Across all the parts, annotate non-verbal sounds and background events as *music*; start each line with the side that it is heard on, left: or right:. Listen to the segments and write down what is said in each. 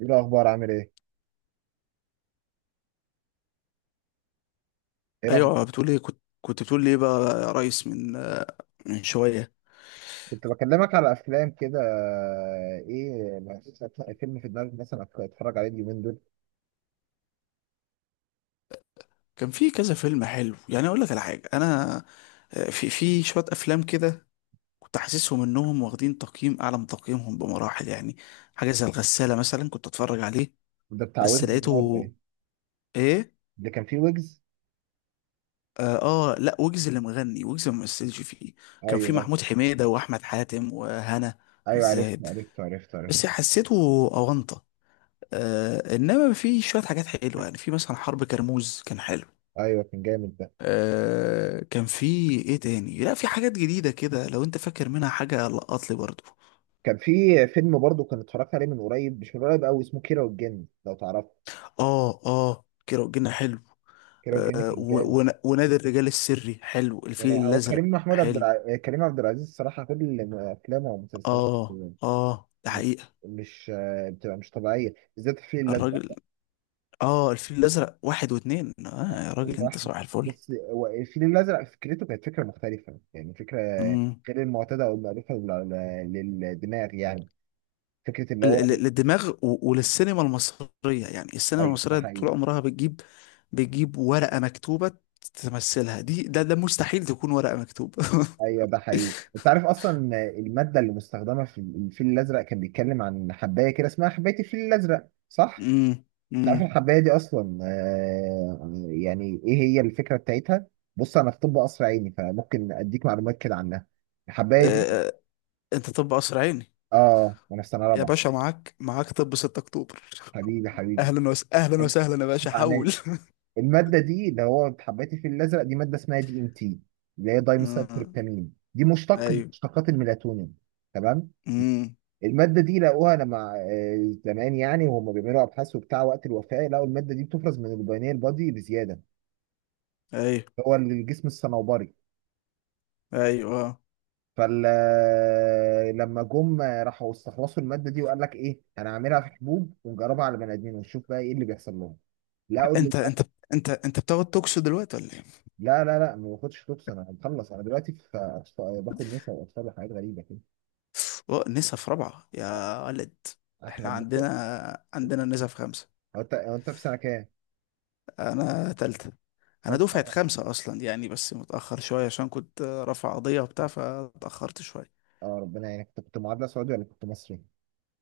right: ايه الاخبار؟ عامل ايه؟ ايه
left: ايوه،
right: الاخبار؟
left: بتقول ايه؟ كنت بتقول لي ايه بقى يا ريس من شويه.
right: كنت بكلمك على افلام كده، ايه، ما فيش أفلام- فيلم في دماغك مثلا اتفرج عليه اليومين دول؟
left: كان في كذا فيلم حلو يعني، اقول لك على حاجه. انا في شويه افلام كده، كنت حاسسهم انهم واخدين تقييم اعلى من تقييمهم بمراحل يعني. حاجه زي الغساله مثلا كنت اتفرج عليه،
right: ده بتاع
left: بس
right: ويجز ده ولا
left: لقيته.
right: ايه؟
left: ايه؟
right: اللي كان فيه ويجز.
left: اه، آه، لا، ويجز اللي مغني ويجز ما مثلش فيه.
right: ايوه
left: كان في
right: ايوه
left: محمود حميده واحمد حاتم وهنا
right: أيوه،
left: زاهد.
right: عرفته عرفته عرفته عرفته
left: بس حسيته اونطه. انما في شويه حاجات حلوه يعني، في مثلا حرب كرموز كان حلو.
right: ايوه، كان جامد ده.
left: كان في ايه تاني؟ لا، في حاجات جديدة كده، لو انت فاكر منها حاجة لقط لي برضو.
right: كان في فيلم برضو كان اتفرجت عليه من قريب، مش من قريب قوي، اسمه كيرة والجن، لو تعرفه.
left: اه، اه، كيرة والجن حلو.
right: كيرة والجن كان جامد.
left: ونادي الرجال السري حلو. الفيل
right: يعني هو كريم
left: الازرق
right: محمود عبد
left: حلو.
right: الع... كريم عبد العزيز الصراحه كل افلامه ومسلسلاته
left: اه، اه، ده
right: مش
left: حقيقة.
right: بتبقى مش طبيعيه، بالذات الفيل الازرق.
left: الراجل. اه، الفيل الازرق واحد واتنين. اه يا راجل،
right: الازرق
left: انت
right: احمد.
left: صباح الفل.
right: بص، هو الفيل الازرق فكرته كانت فكره مختلفه، يعني فكره
left: امم
right: غير المعتاده او المألوفه للدماغ يعني. فكره اللي هو
left: للدماغ وللسينما المصرية، يعني السينما
right: ايوه ده
left: المصرية طول
right: حقيقي.
left: عمرها بتجيب ورقة مكتوبة تمثلها دي. ده مستحيل تكون ورقة مكتوبة. *laughs*
right: ايوه ده حقيقي. انت عارف اصلا الماده اللي مستخدمه في الفيل الازرق، كان بيتكلم عن حبايه كده اسمها حبايه الفيل الازرق، صح؟
left: امم.
right: انت عارف
left: امم.
right: الحبايه دي اصلا يعني ايه هي الفكره بتاعتها؟ بص انا في طب قصر عيني، فممكن اديك معلومات كده عنها. الحبايه دي،
left: آه، انت طب قصر عيني؟
right: اه، وانا في سنه
left: يا
right: رابعه.
left: باشا، معاك طب 6 اكتوبر.
right: حبيبي حبيبي.
left: اهلا وسهلا يا باشا، حول.
right: المادة دي اللي هو حبيت الفيل الأزرق، دي مادة اسمها دي ام تي، اللي هي
left: امم.
right: دايميثايلتريبتامين، دي مشتق من
left: ايوه.
right: مشتقات الميلاتونين. تمام.
left: امم.
right: المادة دي لقوها لما زمان يعني، وهم بيعملوا أبحاث وبتاع وقت الوفاة، لقوا المادة دي بتفرز من البيانير بادي بزيادة،
left: ايوه،
right: اللي هو الجسم الصنوبري.
left: ايوه، آه.
right: فال آه، لما جم آه، راحوا استخلصوا المادة دي، وقال لك إيه، أنا هعملها في حبوب ونجربها على بني آدمين ونشوف بقى إيه اللي بيحصل لهم. لقوا
left: انت انت انت بتاخد توكسو دلوقتي ولا ايه؟
right: لا لا لا، ما باخدش توكس، انا مخلص، انا دلوقتي في باخد نسا واطفال وحاجات غريبه كده.
left: أوه، نسا في رابعه يا ولد؟
right: احنا
left: احنا
right: بناخد.
left: عندنا نسا في خمسه.
right: هو انت في سنه كام؟
left: انا تالته. انا
right: تالتة؟
left: دفعه
right: اه،
left: خمسه اصلا يعني، بس متاخر شويه عشان كنت رافع قضيه وبتاع، فاتاخرت شويه.
right: ربنا يعينك. انت كنت معادله سعودي ولا كنت مصري؟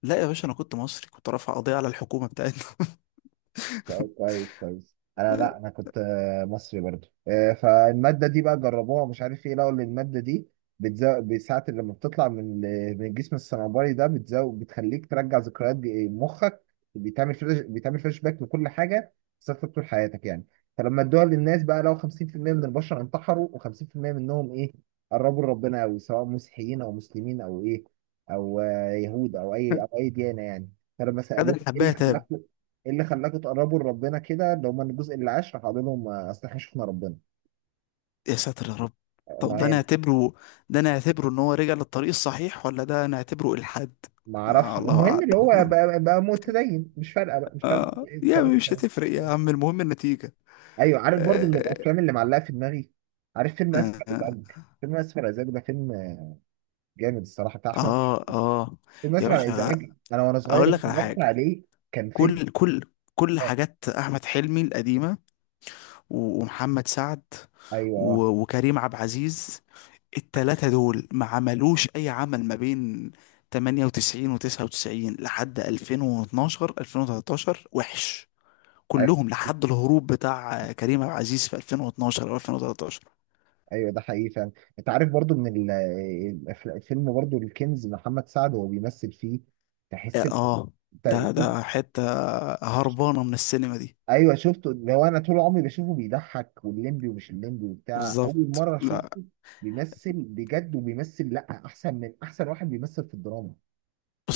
left: لا يا باشا، انا كنت مصري، كنت رافع قضيه على الحكومه بتاعتنا.
right: طيب كويس كويس، انا لا، انا كنت مصري برضو. فالماده دي بقى جربوها، مش عارف ايه، لقوا ان الماده دي بتزود بساعة لما بتطلع من من الجسم الصنوبري ده، بتزود بتخليك ترجع ذكريات مخك. بيتعمل فلاش، بيتعمل فلاش باك لكل حاجه. صرت طول حياتك يعني. فلما ادوها للناس بقى، لو 50% من البشر انتحروا، و50% منهم ايه، قربوا لربنا قوي، سواء مسيحيين او مسلمين او ايه، او يهود، او اي او اي
left: *laughs*
right: ديانه يعني. فلما
left: خد
right: سالوه ايه اللي
left: الحبايه
right: خلاك،
left: تاب.
right: ايه اللي خلاكوا تقربوا لربنا كده، اللي هم الجزء اللي عاش، راح قال لهم اصل احنا شفنا ربنا.
left: يا ساتر يا رب. طب
right: ما
left: ده
right: يعني
left: نعتبره ده نعتبره ان هو رجع للطريق الصحيح ولا ده نعتبره الحاد؟
right: ما اعرفش،
left: آه، الله
right: المهم اللي هو
left: اعلم.
right: بقى، بقى متدين، مش فارقه بقى، مش فارقه
left: آه
right: إيه
left: يا
right: الطريقه
left: عم، مش
right: يعني.
left: هتفرق يا عم، المهم النتيجه.
right: ايوه، عارف برضو من
left: آه.
right: الافلام اللي معلقه في دماغي، عارف فيلم اسف على
left: آه.
right: الازعاج؟ فيلم اسف على الازعاج ده فيلم جامد الصراحه، بتاع احمد.
left: آه. آه.
right: فيلم
left: يا
right: اسف على
left: باشا،
right: الازعاج انا وانا صغير
left: اقول لك على
right: اتفرجت
left: حاجه.
right: عليه. كان فيلم،
left: كل كل كل
right: آه،
left: حاجات احمد حلمي القديمه، ومحمد سعد،
right: ايوه
left: وكريم عبد العزيز. التلاتة دول ما عملوش أي عمل ما بين 98 و99، لحد 2012 2013، وحش
right: ايوه،
left: كلهم، لحد الهروب بتاع كريم عبد العزيز في 2012 أو 2013.
right: أيوة، ده حقيقي فعلا. انت عارف برضو من الفيلم برضو الكنز، محمد سعد وهو بيمثل فيه،
left: آه.
right: تحس
left: آه.
right: انت،
left: ده حتة هربانة من السينما دي
right: ايوه شفته، اللي هو انا طول عمري بشوفه بيضحك والليمبي ومش الليمبي وبتاع، اول
left: بالظبط.
right: مره
left: لا.
right: اشوفه بيمثل بجد، وبيمثل لا احسن من احسن واحد بيمثل في الدراما.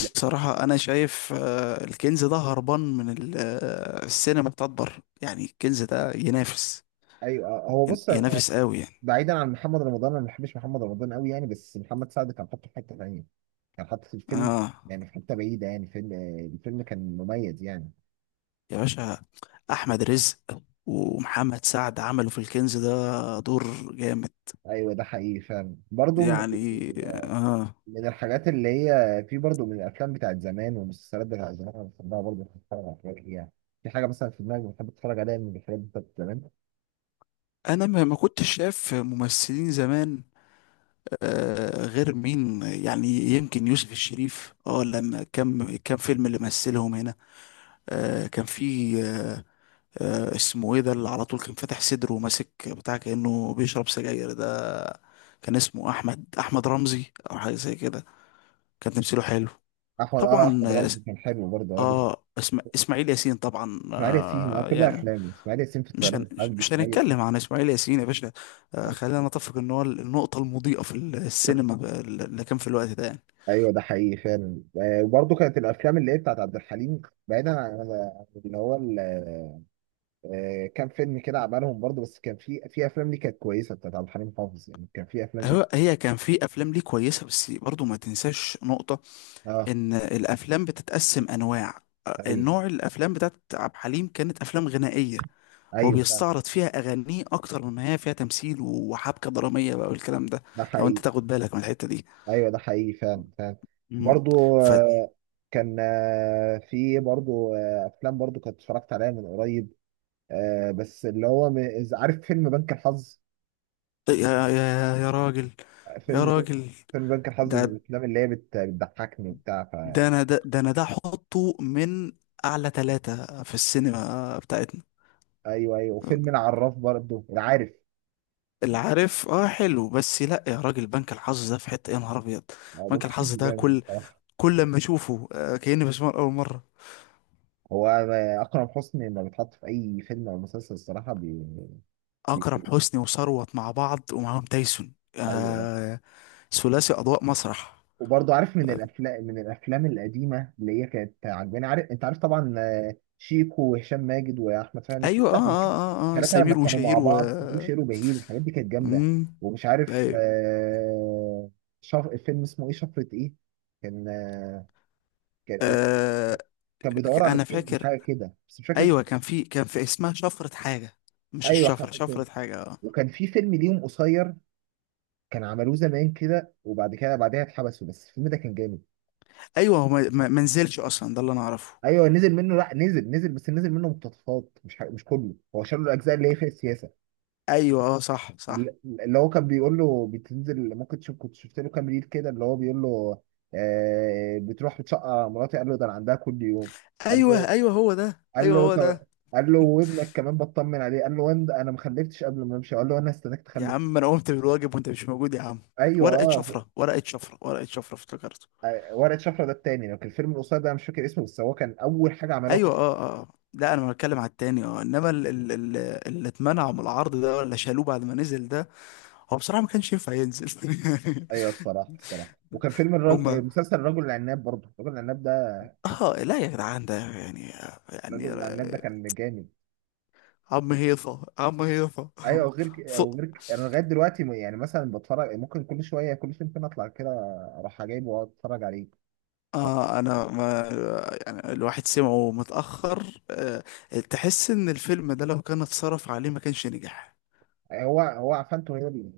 right: لا.
left: أنا شايف الكنز ده هربان من السينما بتاعت بره، يعني الكنز ده ينافس،
right: ايوه هو بص،
left: ينافس قوي يعني.
right: بعيدا عن محمد رمضان، انا ما بحبش محمد رمضان قوي يعني، بس محمد سعد كان حاطه في حته ثانيه، كان حاطه في الفيلم
left: آه
right: يعني في حته بعيده، يعني فيلم، الفيلم كان مميز يعني.
left: يا باشا، احمد رزق ومحمد سعد عملوا في الكنز ده دور جامد،
right: ايوه ده حقيقي فعلا، برضه من
left: يعني. اه.
right: من الحاجات اللي هي في برضو من الافلام بتاعت زمان والمسلسلات بتاعت زمان، انا بحبها برضو، بحب اتفرج على حاجات ليها. في حاجه مثلا في دماغي بحب اتفرج عليها من الحاجات بتاعت زمان.
left: انا ما كنتش شايف ممثلين زمان، غير مين يعني؟ يمكن يوسف الشريف، اه، لما كم فيلم اللي مثلهم هنا. كان في، اسمه ايه ده اللي على طول كان فاتح صدره وماسك بتاع كأنه بيشرب سجاير ده. كان اسمه احمد رمزي، او حاجه زي كده. كان تمثيله حلو
right: احمد، اه،
left: طبعا.
right: احمد رمزي كان حلو برضه.
left: اه، اسماعيل ياسين طبعا
right: اسماعيل ياسين، اه، كل
left: يعني.
right: افلامه، اسماعيل ياسين في
left: مش
right: الطيران
left: هن...
right: الحربي،
left: مش
right: اسماعيل ياسين في
left: هنتكلم عن اسماعيل ياسين يا باشا.
right: الحرب.
left: خلينا نتفق ان هو النقطة المضيئة في السينما، اللي كان في الوقت ده يعني.
right: ايوه ده حقيقي فعلا. وبرضه كانت الافلام اللي هي بتاعت عبد الحليم، بعيدا عن عن اللي هو كام فيلم كده عملهم برضه، بس كان في في افلام دي كانت كويسه بتاعت عبد الحليم حافظ يعني، كان في افلام دي.
left: هي كان في افلام ليه كويسة، بس برضو ما تنساش نقطة
right: اه.
left: ان الافلام بتتقسم انواع.
right: ايوه
left: نوع الافلام بتاعت عبد الحليم كانت افلام غنائية. هو
right: ايوه فعلا.
left: بيستعرض فيها اغانيه اكتر مما هي فيها تمثيل وحبكة درامية بقى والكلام ده،
right: ده
left: لو انت
right: حقيقي.
left: تاخد بالك من الحتة دي.
right: ايوه ده حقيقي فعلا فعلا.
left: مم.
right: برضو.
left: ف...
right: آه، كان آه، في برضو افلام برضو كنت اتفرجت عليها من قريب. بس اللي هو إذا عارف فيلم بنك الحظ؟
left: طيب، يا يا يا راجل يا
right: فيلم،
left: راجل
right: فيلم بنك الحظ من
left: ده
right: الافلام اللي هي بتضحكني وبتاع ف.
left: ده انا ده احطه من اعلى ثلاثة في السينما بتاعتنا.
right: ايوه ايوه، وفيلم العراف برضو، العارف.
left: اللي عارف، اه، حلو. بس لا يا راجل، بنك الحظ ده في حتة يا نهار ابيض.
right: هو بنك
left: بنك
right: الحظ
left: الحظ ده
right: جامد
left: كل
right: الصراحه.
left: كل لما اشوفه، كأني بسمعه لأول مرة.
right: هو اكرم حسني لما بيتحط في اي فيلم او مسلسل الصراحه بي... بي...
left: اكرم حسني وثروت مع بعض ومعاهم تايسون،
right: ايوه.
left: ثلاثي اضواء مسرح.
right: وبرضه عارف من الافلام، من الافلام القديمه اللي هي كانت عجباني، عارف انت، عارف طبعا، شيكو وهشام ماجد واحمد فهمي،
left: ايوه، اه، اه، اه، آه.
right: الثلاثه لما
left: سمير
right: كانوا مع
left: وشهير.
right: بعض، سمير شير وبهير، الحاجات دي كانت جامده.
left: مم.
right: ومش عارف
left: ايوه،
right: الفيلم اسمه ايه، شفرة ايه، كان كان إيه؟
left: آه،
right: كان بيدور على
left: انا
right: الكنز
left: فاكر.
right: حاجه كده، بس مش فاكر اسمه.
left: ايوه، كان في اسمها شفرة حاجة. مش
right: ايوه
left: الشفرة،
right: حاجه كده.
left: شفرة حاجة، اه.
right: وكان في فيلم ليهم قصير، كان عملوه زمان كده وبعد كده بعدها اتحبسوا، بس الفيلم ده كان جامد.
left: ايوه، هو ما نزلش اصلا، ده اللي انا اعرفه.
right: ايوه نزل منه، لا نزل، نزل بس نزل منه مقتطفات، مش كله، هو شال له الاجزاء اللي هي في السياسه.
left: ايوه، اه، صح، صح.
right: اللي هو كان بيقول له بتنزل ممكن تشوف، كنت شفت له كام ريل كده، اللي هو بيقول له آه بتروح بتشقى مراتي، قال له ده انا عندها كل يوم. قال
left: ايوه،
right: له،
left: ايوه، هو ده.
right: قال
left: ايوه،
right: له
left: هو
right: طب،
left: ده.
right: قال له وابنك كمان بطمن عليه، قال له وين ده؟ انا ما خلفتش قبل ما امشي، قال له انا استناك
left: يا
right: تخلف.
left: عم، انا قمت بالواجب وانت مش موجود يا عم.
right: ايوه
left: ورقة
right: اه.
left: شفرة، ورقة شفرة، ورقة شفرة، افتكرته.
right: ورقه شفره ده التاني، لو كان الفيلم القصير ده انا مش فاكر اسمه، بس هو كان اول حاجه عملوها في-
left: ايوه، اه، اه، آه. لا، انا بتكلم على التاني، اه، انما اللي اتمنع من العرض ده، ولا شالوه بعد ما نزل ده؟ هو بصراحة ما كانش ينفع ينزل. *laughs*
right: ايوه الصراحه الصراحه. وكان فيلم
left: هما،
right: مسلسل الرجل العناب برضه، الرجل العناب ده
left: اه، لا يا جدعان، ده يعني
right: الراجل بتاع النت ده، كان جامد.
left: عم هيصة، عم هيصة.
right: ايوه،
left: *laughs* ص...
right: انا لغايه دلوقتي يعني مثلا بتفرج ممكن كل شويه، كل فين فين اطلع كده اروح جايبه واقعد اتفرج عليه.
left: آه أنا ما يعني الواحد سمعه متأخر. تحس إن الفيلم ده لو كان اتصرف عليه ما كانش نجح.
right: هو عفنته هي اللي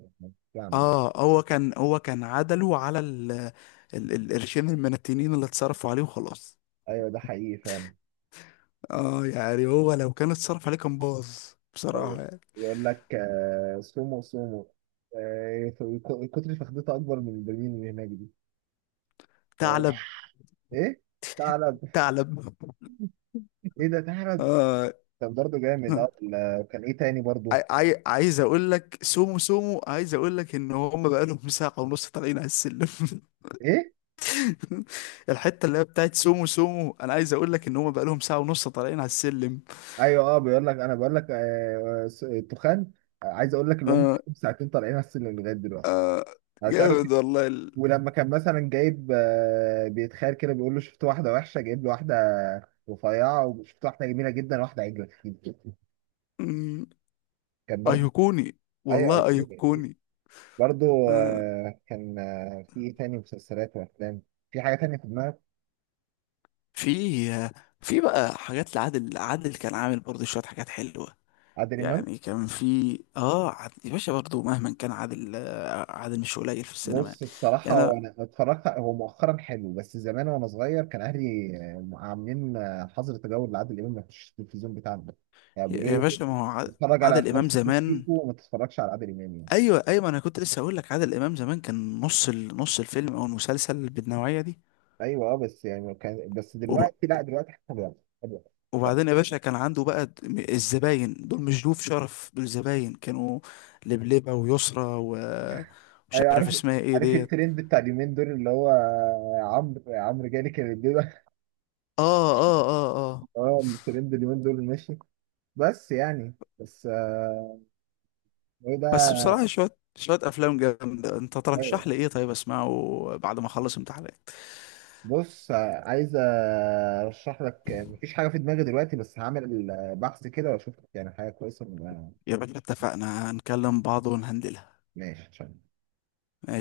right: بتعمل.
left: هو كان عدله على القرشين المنتنين اللي اتصرفوا عليه وخلاص.
right: ايوه ده حقيقي فعلا.
left: يعني هو لو كان اتصرف عليه كان باظ، بصراحة
right: ايوه،
left: يعني.
right: يقول لك سومو سومو، آه، كتر فخدته اكبر من البرميل اللي هناك دي. لو-
left: ثعلب.
right: *laughs* ايه تعرض،
left: ثعلب. *laughs*
right: ايه ده تعرض؟
left: آه
right: كان برضه جامد اه. كان ايه تاني برضه؟
left: عايز اقول لك سومو سومو، عايز اقول لك ان هم بقالهم ساعة ونص طالعين على السلم. *laughs*
right: ايه؟
left: *laughs* الحته اللي هي بتاعت سومو سومو، انا عايز اقول لك ان هم بقالهم ساعه ونص طالعين على السلم.
right: ايوه اه، بيقول لك، انا بقول لك التخان، عايز اقول لك اللي هم
left: آه.
right: ساعتين طالعين على السلم لغايه دلوقتي،
left: آه.
right: انا مش عارف.
left: جامد والله
right: ولما كان مثلا جايب بيتخيل كده، بيقول له شفت واحده وحشه جايب له واحده رفيعه، وشفت واحده جميله جدا، واحده عجله كتير.
left: مم،
right: كان برضه،
left: ايقوني،
right: ايوه،
left: والله
right: أيتوني، أيتوني.
left: ايقوني.
right: برضه
left: آه
right: آه، كان آه، في ايه تاني مسلسلات وافلام؟ في حاجه تانيه في دماغك؟
left: في في بقى حاجات لعادل. عادل كان عامل برضه شويه حاجات حلوه،
right: عادل امام؟
left: يعني كان في عادل يا باشا، برضه مهما كان عادل، عادل مش قليل في السينما يعني.
right: بص الصراحة،
left: يعني
right: هو أنا اتفرجت، هو مؤخرا حلو، بس زمان وأنا صغير كان أهلي عاملين حظر تجول لعادل إمام، ما يخشش التلفزيون بتاعنا يعني،
left: يا
right: بيقولوا
left: يا
right: لي
left: باشا، ما هو عادل.
right: اتفرج على
left: عادل
right: أفلام
left: امام
right: سيكو
left: زمان.
right: سيكو وما تتفرجش على عادل إمام يعني.
left: ايوه، ايوه، ما انا كنت لسه اقول لك عادل امام زمان كان نص الفيلم او المسلسل بالنوعيه دي.
right: أيوه أه، بس يعني كان، بس
left: وب...
right: دلوقتي لا، دلوقتي حتى بقى حلو.
left: وبعدين يا باشا، كان عنده بقى الزباين دول، مش ضيوف شرف، دول زباين كانوا. لبلبه ويسرى، مش
right: أيوه،
left: عارف
right: عارف
left: اسمها ايه
right: عارف
left: ديت.
right: الترند بتاع اليومين دول اللي هو عمرو جالي كان بيبقى *laughs*
left: اه، اه، اه، اه.
right: اه، الترند اليومين دول ماشي، بس يعني بس ايه
left: بس
right: ده.
left: بصراحه، شويه شويه افلام جامده، انت ترشح لي ايه طيب اسمعه بعد ما اخلص امتحانات؟
right: بص، عايز ارشح لك، مفيش حاجه في دماغي دلوقتي، بس هعمل بحث كده واشوف يعني حاجه كويسه.
left: يا باشا، اتفقنا، هنكلم بعض ونهندلها.
right: ماشي تمام.
left: ماشي.